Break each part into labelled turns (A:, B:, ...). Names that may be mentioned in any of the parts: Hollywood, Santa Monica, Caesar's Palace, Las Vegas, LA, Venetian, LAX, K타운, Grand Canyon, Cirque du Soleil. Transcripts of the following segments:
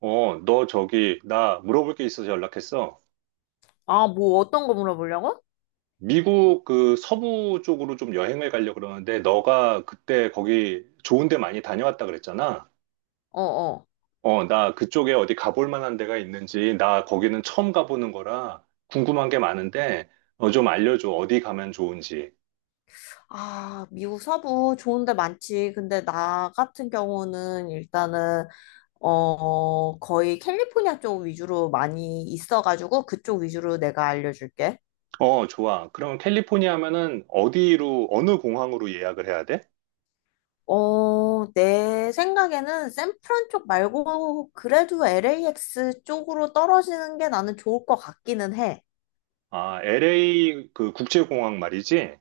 A: 어, 너 저기, 나 물어볼 게 있어서 연락했어.
B: 아, 뭐 어떤 거 물어보려고?
A: 미국 그 서부 쪽으로 좀 여행을 가려고 그러는데, 너가 그때 거기 좋은 데 많이 다녀왔다 그랬잖아.
B: 어, 어.
A: 어, 나 그쪽에 어디 가볼 만한 데가 있는지, 나 거기는 처음 가보는 거라 궁금한 게 많은데, 어, 좀 알려줘. 어디 가면 좋은지.
B: 아, 미국 서부 좋은 데 많지. 근데 나 같은 경우는 일단은 어, 거의 캘리포니아 쪽 위주로 많이 있어가지고 그쪽 위주로 내가 알려줄게.
A: 어, 좋아. 그럼 캘리포니아 하면은 어디로, 어느 공항으로 예약을 해야 돼?
B: 어, 내 생각에는 샌프란 쪽 말고 그래도 LAX 쪽으로 떨어지는 게 나는 좋을 것 같기는 해.
A: 아, LA 그 국제공항 말이지?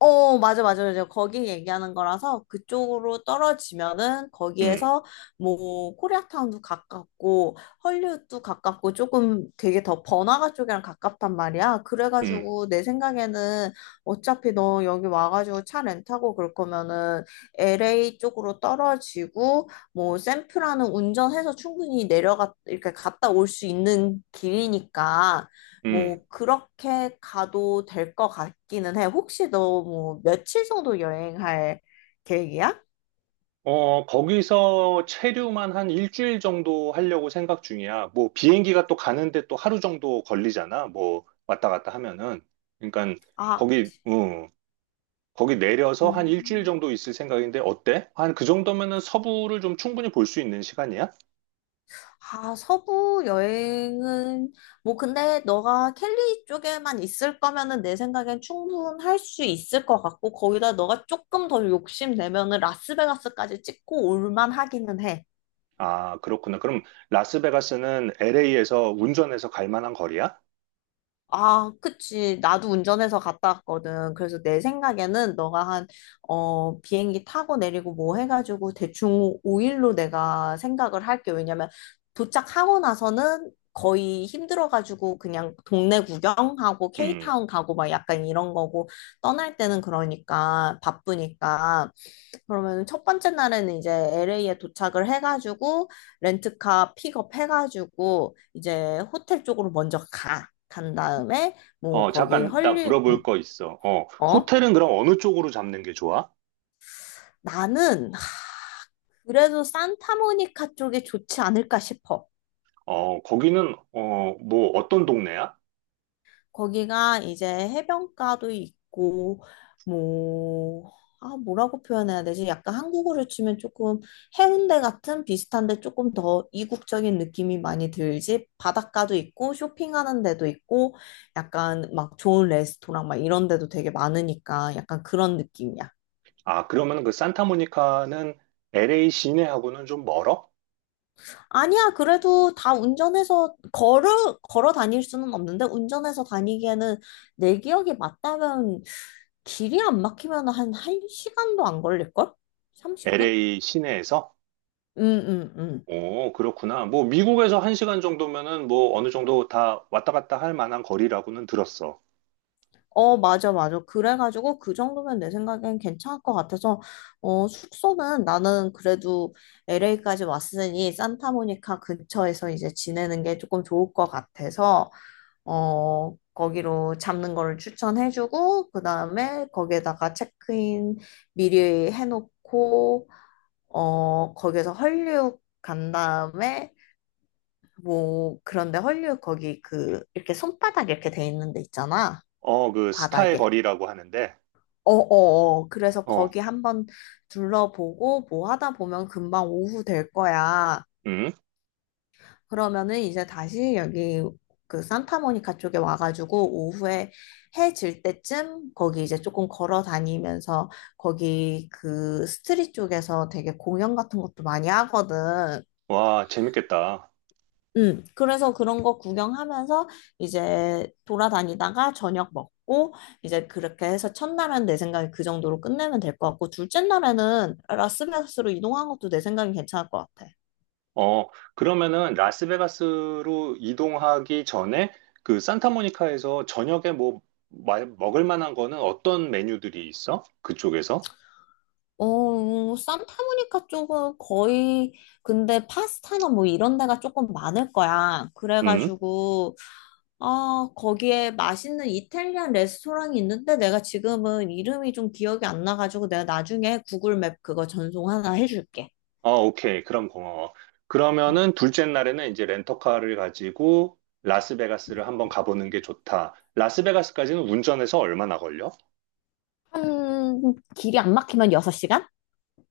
B: 어, 맞아, 맞아, 맞아. 거기 얘기하는 거라서 그쪽으로 떨어지면은
A: 응,
B: 거기에서 뭐 코리아타운도 가깝고 헐리우드도 가깝고 조금 되게 더 번화가 쪽이랑 가깝단 말이야.
A: 응,
B: 그래가지고 내 생각에는 어차피 너 여기 와가지고 차 렌트하고 그럴 거면은 LA 쪽으로 떨어지고 뭐 샌프란은 운전해서 충분히 내려가 이렇게 갔다 올 수 있는 길이니까
A: 응.
B: 뭐 그렇게 가도 될 것 같기는 해. 혹시 너 뭐 며칠 정도 여행할 계획이야?
A: 어, 거기서 체류만 한 일주일 정도 하려고 생각 중이야. 뭐, 비행기가 또 가는데 또 하루 정도 걸리잖아. 뭐, 왔다 갔다 하면은. 그러니까,
B: 아,
A: 거기, 거기 내려서 한 일주일
B: 음.
A: 정도 있을 생각인데, 어때? 한 그 정도면은 서부를 좀 충분히 볼 수 있는 시간이야?
B: 아, 서부 여행은 뭐 근데 너가 캘리 쪽에만 있을 거면은 내 생각엔 충분할 수 있을 것 같고 거기다 너가 조금 더 욕심 내면은 라스베가스까지 찍고 올만 하기는 해.
A: 아, 그렇구나. 그럼 라스베가스는 LA에서 운전해서 갈 만한 거리야?
B: 아, 그치. 나도 운전해서 갔다 왔거든. 그래서 내 생각에는 너가 한, 어, 비행기 타고 내리고 뭐 해가지고 대충 5일로 내가 생각을 할게. 왜냐면 도착하고 나서는 거의 힘들어가지고 그냥 동네 구경하고
A: 음,
B: K타운 가고 막 약간 이런 거고 떠날 때는 그러니까 바쁘니까. 그러면 첫 번째 날에는 이제 LA에 도착을 해가지고 렌트카 픽업해가지고 이제 호텔 쪽으로 먼저 가. 간 다음에 뭐
A: 어,
B: 거기
A: 잠깐, 나
B: 헐리 응,
A: 물어볼 거 있어.
B: 어?
A: 호텔은 그럼 어느 쪽으로 잡는 게 좋아?
B: 나는 그래도 산타모니카 쪽이 좋지 않을까 싶어.
A: 어, 거기는, 어, 뭐, 어떤 동네야?
B: 거기가 이제 해변가도 있고, 뭐, 아, 뭐라고 표현해야 되지? 약간 한국으로 치면 조금 해운대 같은 비슷한데 조금 더 이국적인 느낌이 많이 들지? 바닷가도 있고, 쇼핑하는 데도 있고, 약간 막 좋은 레스토랑 막 이런 데도 되게 많으니까 약간 그런 느낌이야.
A: 아, 그러면 그 산타모니카는 LA 시내하고는 좀 멀어?
B: 아니야, 그래도 다 운전해서 걸어 다닐 수는 없는데, 운전해서 다니기에는 내 기억이 맞다면, 길이 안 막히면 한 1시간도 안 걸릴걸? 30분?
A: LA 시내에서?
B: 응, 응, 응.
A: 오, 그렇구나. 뭐, 미국에서 한 시간 정도면은 뭐, 어느 정도 다 왔다 갔다 할 만한 거리라고는 들었어.
B: 어, 맞아, 맞아. 그래가지고 그 정도면 내 생각엔 괜찮을 것 같아서, 어, 숙소는 나는 그래도 LA까지 왔으니 산타모니카 근처에서 이제 지내는 게 조금 좋을 것 같아서, 어, 거기로 잡는 거를 추천해주고, 그 다음에 거기에다가 체크인 미리 해놓고, 어, 거기에서 헐리우드 간 다음에, 뭐, 그런데 헐리우드 거기 그, 이렇게 손바닥 이렇게 돼 있는 데 있잖아.
A: 어, 그, 스타의
B: 바닥에.
A: 거리라고 하는데,
B: 어어어. 그래서
A: 어,
B: 거기 한번 둘러보고, 뭐 하다 보면 금방 오후 될 거야.
A: 음,
B: 그러면은 이제 다시 여기 그 산타모니카 쪽에 와가지고 오후에 해질 때쯤 거기 이제 조금 걸어 다니면서 거기 그 스트릿 쪽에서 되게 공연 같은 것도 많이 하거든.
A: 와, 재밌겠다.
B: 그래서 그런 거 구경하면서 이제 돌아다니다가 저녁 먹고 이제 그렇게 해서 첫날은 내 생각에 그 정도로 끝내면 될 것 같고 둘째 날에는 라스베가스로 이동한 것도 내 생각엔 괜찮을 것 같아.
A: 어, 그러면은 라스베가스로 이동하기 전에 그 산타모니카에서 저녁에 뭐 먹을 만한 거는 어떤 메뉴들이 있어? 그쪽에서?
B: 어, 산타모니카 쪽은 거의, 근데 파스타나 뭐 이런 데가 조금 많을 거야.
A: 음.
B: 그래가지고, 아, 거기에 맛있는 이탈리안 레스토랑이 있는데 내가 지금은 이름이 좀 기억이 안 나가지고 내가 나중에 구글 맵 그거 전송 하나 해줄게.
A: 어 오케이. 그럼 고마워. 그러면은 둘째 날에는 이제 렌터카를 가지고 라스베가스를 한번 가보는 게 좋다. 라스베가스까지는 운전해서 얼마나 걸려?
B: 한, 길이 안 막히면 6시간?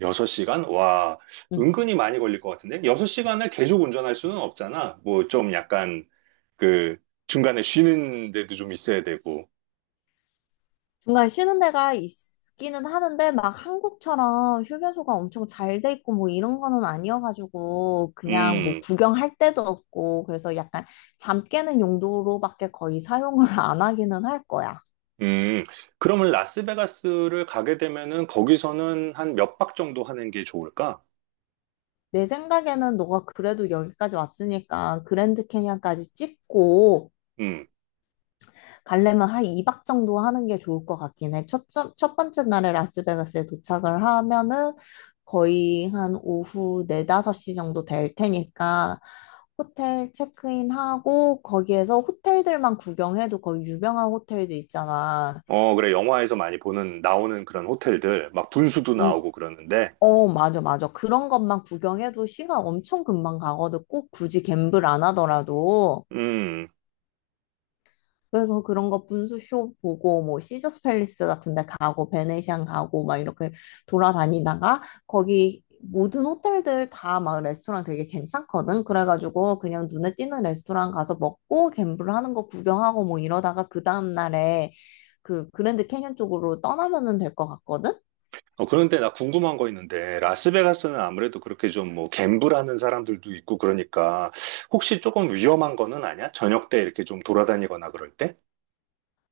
A: 6시간? 와, 은근히 많이 걸릴 것 같은데? 6시간을 계속 운전할 수는 없잖아. 뭐 좀 약간 그 중간에 쉬는 데도 좀 있어야 되고.
B: 중간에 쉬는 데가 있기는 하는데 막 한국처럼 휴게소가 엄청 잘 돼 있고 뭐 이런 거는 아니어가지고 그냥 뭐
A: 음,
B: 구경할 데도 없고 그래서 약간 잠 깨는 용도로밖에 거의 사용을 안 하기는 할 거야.
A: 음. 그러면 라스베가스를 가게 되면은 거기서는 한 몇 박 정도 하는 게 좋을까?
B: 내 생각에는 너가 그래도 여기까지 왔으니까 그랜드 캐니언까지 찍고
A: 음.
B: 가려면 한 2박 정도 하는 게 좋을 것 같긴 해. 첫 번째 날에 라스베가스에 도착을 하면은 거의 한 오후 4, 5시 정도 될 테니까 호텔 체크인하고 거기에서 호텔들만 구경해도 거의 유명한 호텔들 있잖아.
A: 어, 그래. 영화에서 많이 보는 나오는 그런 호텔들 막 분수도
B: 음,
A: 나오고 그러는데.
B: 어, 맞아, 맞아. 그런 것만 구경해도 시간 엄청 금방 가거든. 꼭 굳이 갬블 안 하더라도.
A: 음.
B: 그래서 그런 거 분수쇼 보고 뭐 시저스 팰리스 같은 데 가고 베네시안 가고 막 이렇게 돌아다니다가 거기 모든 호텔들 다 막 레스토랑 되게 괜찮거든. 그래가지고 그냥 눈에 띄는 레스토랑 가서 먹고 갬블 하는 거 구경하고 뭐 이러다가 그 다음 날에 그 그랜드 캐년 쪽으로 떠나면은 될 것 같거든.
A: 어, 그런데 나 궁금한 거 있는데 라스베가스는 아무래도 그렇게 좀 뭐 갬블하는 사람들도 있고 그러니까 혹시 조금 위험한 거는 아니야? 저녁 때 이렇게 좀 돌아다니거나 그럴 때?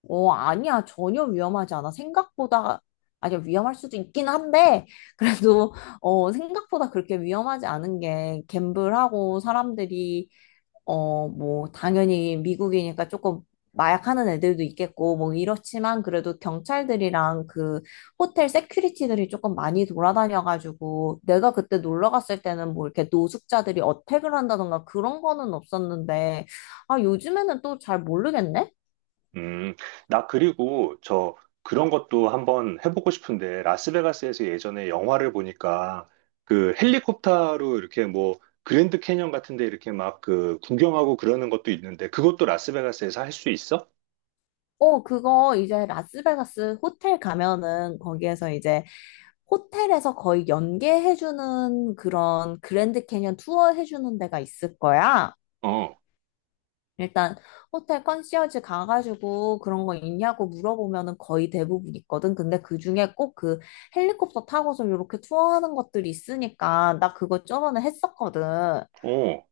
B: 어, 아니야. 전혀 위험하지 않아. 생각보다 아니야. 위험할 수도 있긴 한데 그래도 어, 생각보다 그렇게 위험하지 않은 게 갬블하고 사람들이 어, 뭐, 당연히 미국이니까 조금 마약하는 애들도 있겠고, 뭐, 이렇지만 그래도 경찰들이랑 그 호텔 세큐리티들이 조금 많이 돌아다녀가지고, 내가 그때 놀러 갔을 때는 뭐 이렇게 노숙자들이 어택을 한다던가 그런 거는 없었는데, 아, 요즘에는 또 잘 모르겠네?
A: 음, 나 그리고 저 그런 것도 한번 해보고 싶은데, 라스베가스에서 예전에 영화를 보니까 그 헬리콥터로 이렇게 뭐 그랜드 캐년 같은 데 이렇게 막 그 구경하고 그러는 것도 있는데, 그것도 라스베가스에서 할 수 있어?
B: 어, 그거 이제 라스베가스 호텔 가면은 거기에서 이제 호텔에서 거의 연계해주는 그런 그랜드 캐니언 투어 해주는 데가 있을 거야.
A: 어,
B: 일단 호텔 컨시어지 가가지고 그런 거 있냐고 물어보면은 거의 대부분 있거든. 근데 그중에 꼭 그 헬리콥터 타고서 이렇게 투어하는 것들이 있으니까 나 그거 저번에 했었거든.
A: 어,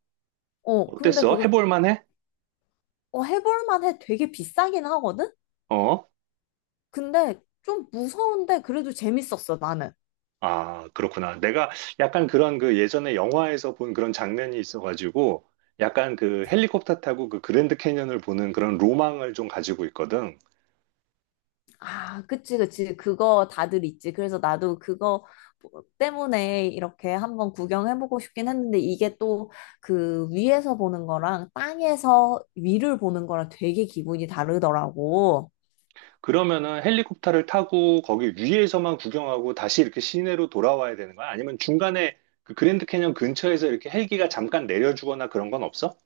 B: 어, 근데
A: 어땠어?
B: 그거
A: 해볼 만해?
B: 어, 해볼 만해. 되게 비싸긴 하거든.
A: 어,
B: 근데 좀 무서운데 그래도 재밌었어, 나는.
A: 아, 그렇구나. 내가 약간 그런 그 예전에 영화에서 본 그런 장면이 있어가지고, 약간 그 헬리콥터 타고 그 그랜드 캐년을 보는 그런 로망을 좀 가지고 있거든.
B: 아, 그치, 그치. 그거 다들 있지. 그래서 나도 그거 뭐 때문에 이렇게 한번 구경해보고 싶긴 했는데 이게 또 그 위에서 보는 거랑 땅에서 위를 보는 거랑 되게 기분이 다르더라고.
A: 그러면은 헬리콥터를 타고 거기 위에서만 구경하고 다시 이렇게 시내로 돌아와야 되는 거야? 아니면 중간에 그 그랜드 캐년 근처에서 이렇게 헬기가 잠깐 내려주거나 그런 건 없어?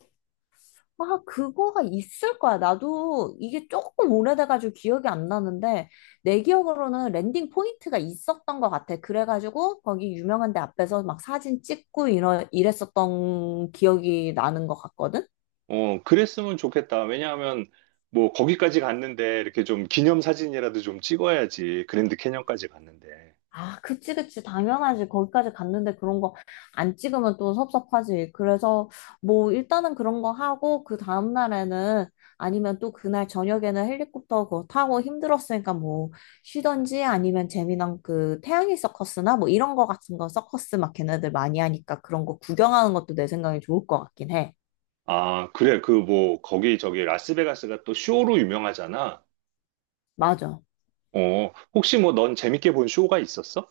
B: 아, 그거가 있을 거야. 나도 이게 조금 오래돼가지고 기억이 안 나는데 내 기억으로는 랜딩 포인트가 있었던 것 같아. 그래가지고 거기 유명한 데 앞에서 막 사진 찍고 이랬었던 기억이 나는 것 같거든.
A: 어, 그랬으면 좋겠다. 왜냐하면 뭐 거기까지 갔는데 이렇게 좀 기념 사진이라도 좀 찍어야지. 그랜드 캐년까지 갔는데.
B: 아, 그치, 그치. 당연하지. 거기까지 갔는데 그런 거 안 찍으면 또 섭섭하지. 그래서 뭐 일단은 그런 거 하고 그 다음 날에는 아니면 또 그날 저녁에는 헬리콥터 그거 타고 힘들었으니까 뭐 쉬던지 아니면 재미난 그 태양의 서커스나 뭐 이런 거 같은 거 서커스 막 걔네들 많이 하니까 그런 거 구경하는 것도 내 생각에 좋을 것 같긴 해.
A: 아, 그래. 그 뭐 거기 저기 라스베가스가 또 쇼로 유명하잖아.
B: 맞아.
A: 어, 혹시 뭐 넌 재밌게 본 쇼가 있었어?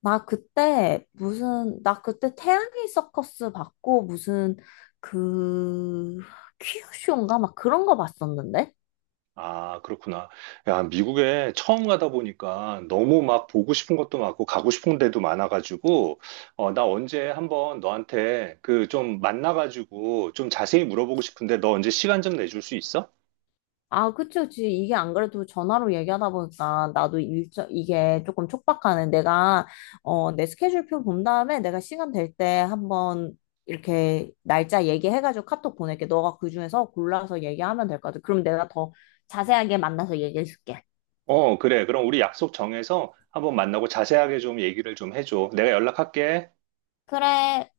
B: 나 그때 태양의 서커스 봤고, 무슨, 그, 퀴즈쇼인가? 막 그런 거 봤었는데?
A: 아, 그렇구나. 야, 미국에 처음 가다 보니까 너무 막 보고 싶은 것도 많고 가고 싶은 데도 많아가지고, 어, 나 언제 한번 너한테 그 좀 만나가지고 좀 자세히 물어보고 싶은데 너 언제 시간 좀 내줄 수 있어?
B: 아, 그치, 그치. 이게 안 그래도 전화로 얘기하다 보니까 나도 일정, 이게 조금 촉박하네. 내가, 어, 내 스케줄표 본 다음에 내가 시간 될 때 한번 이렇게 날짜 얘기해가지고 카톡 보낼게. 너가 그 중에서 골라서 얘기하면 될 것 같아. 그럼 내가 더 자세하게 만나서 얘기해줄게.
A: 어, 그래. 그럼 우리 약속 정해서 한번 만나고 자세하게 좀 얘기를 좀 해줘. 내가 연락할게.
B: 그래.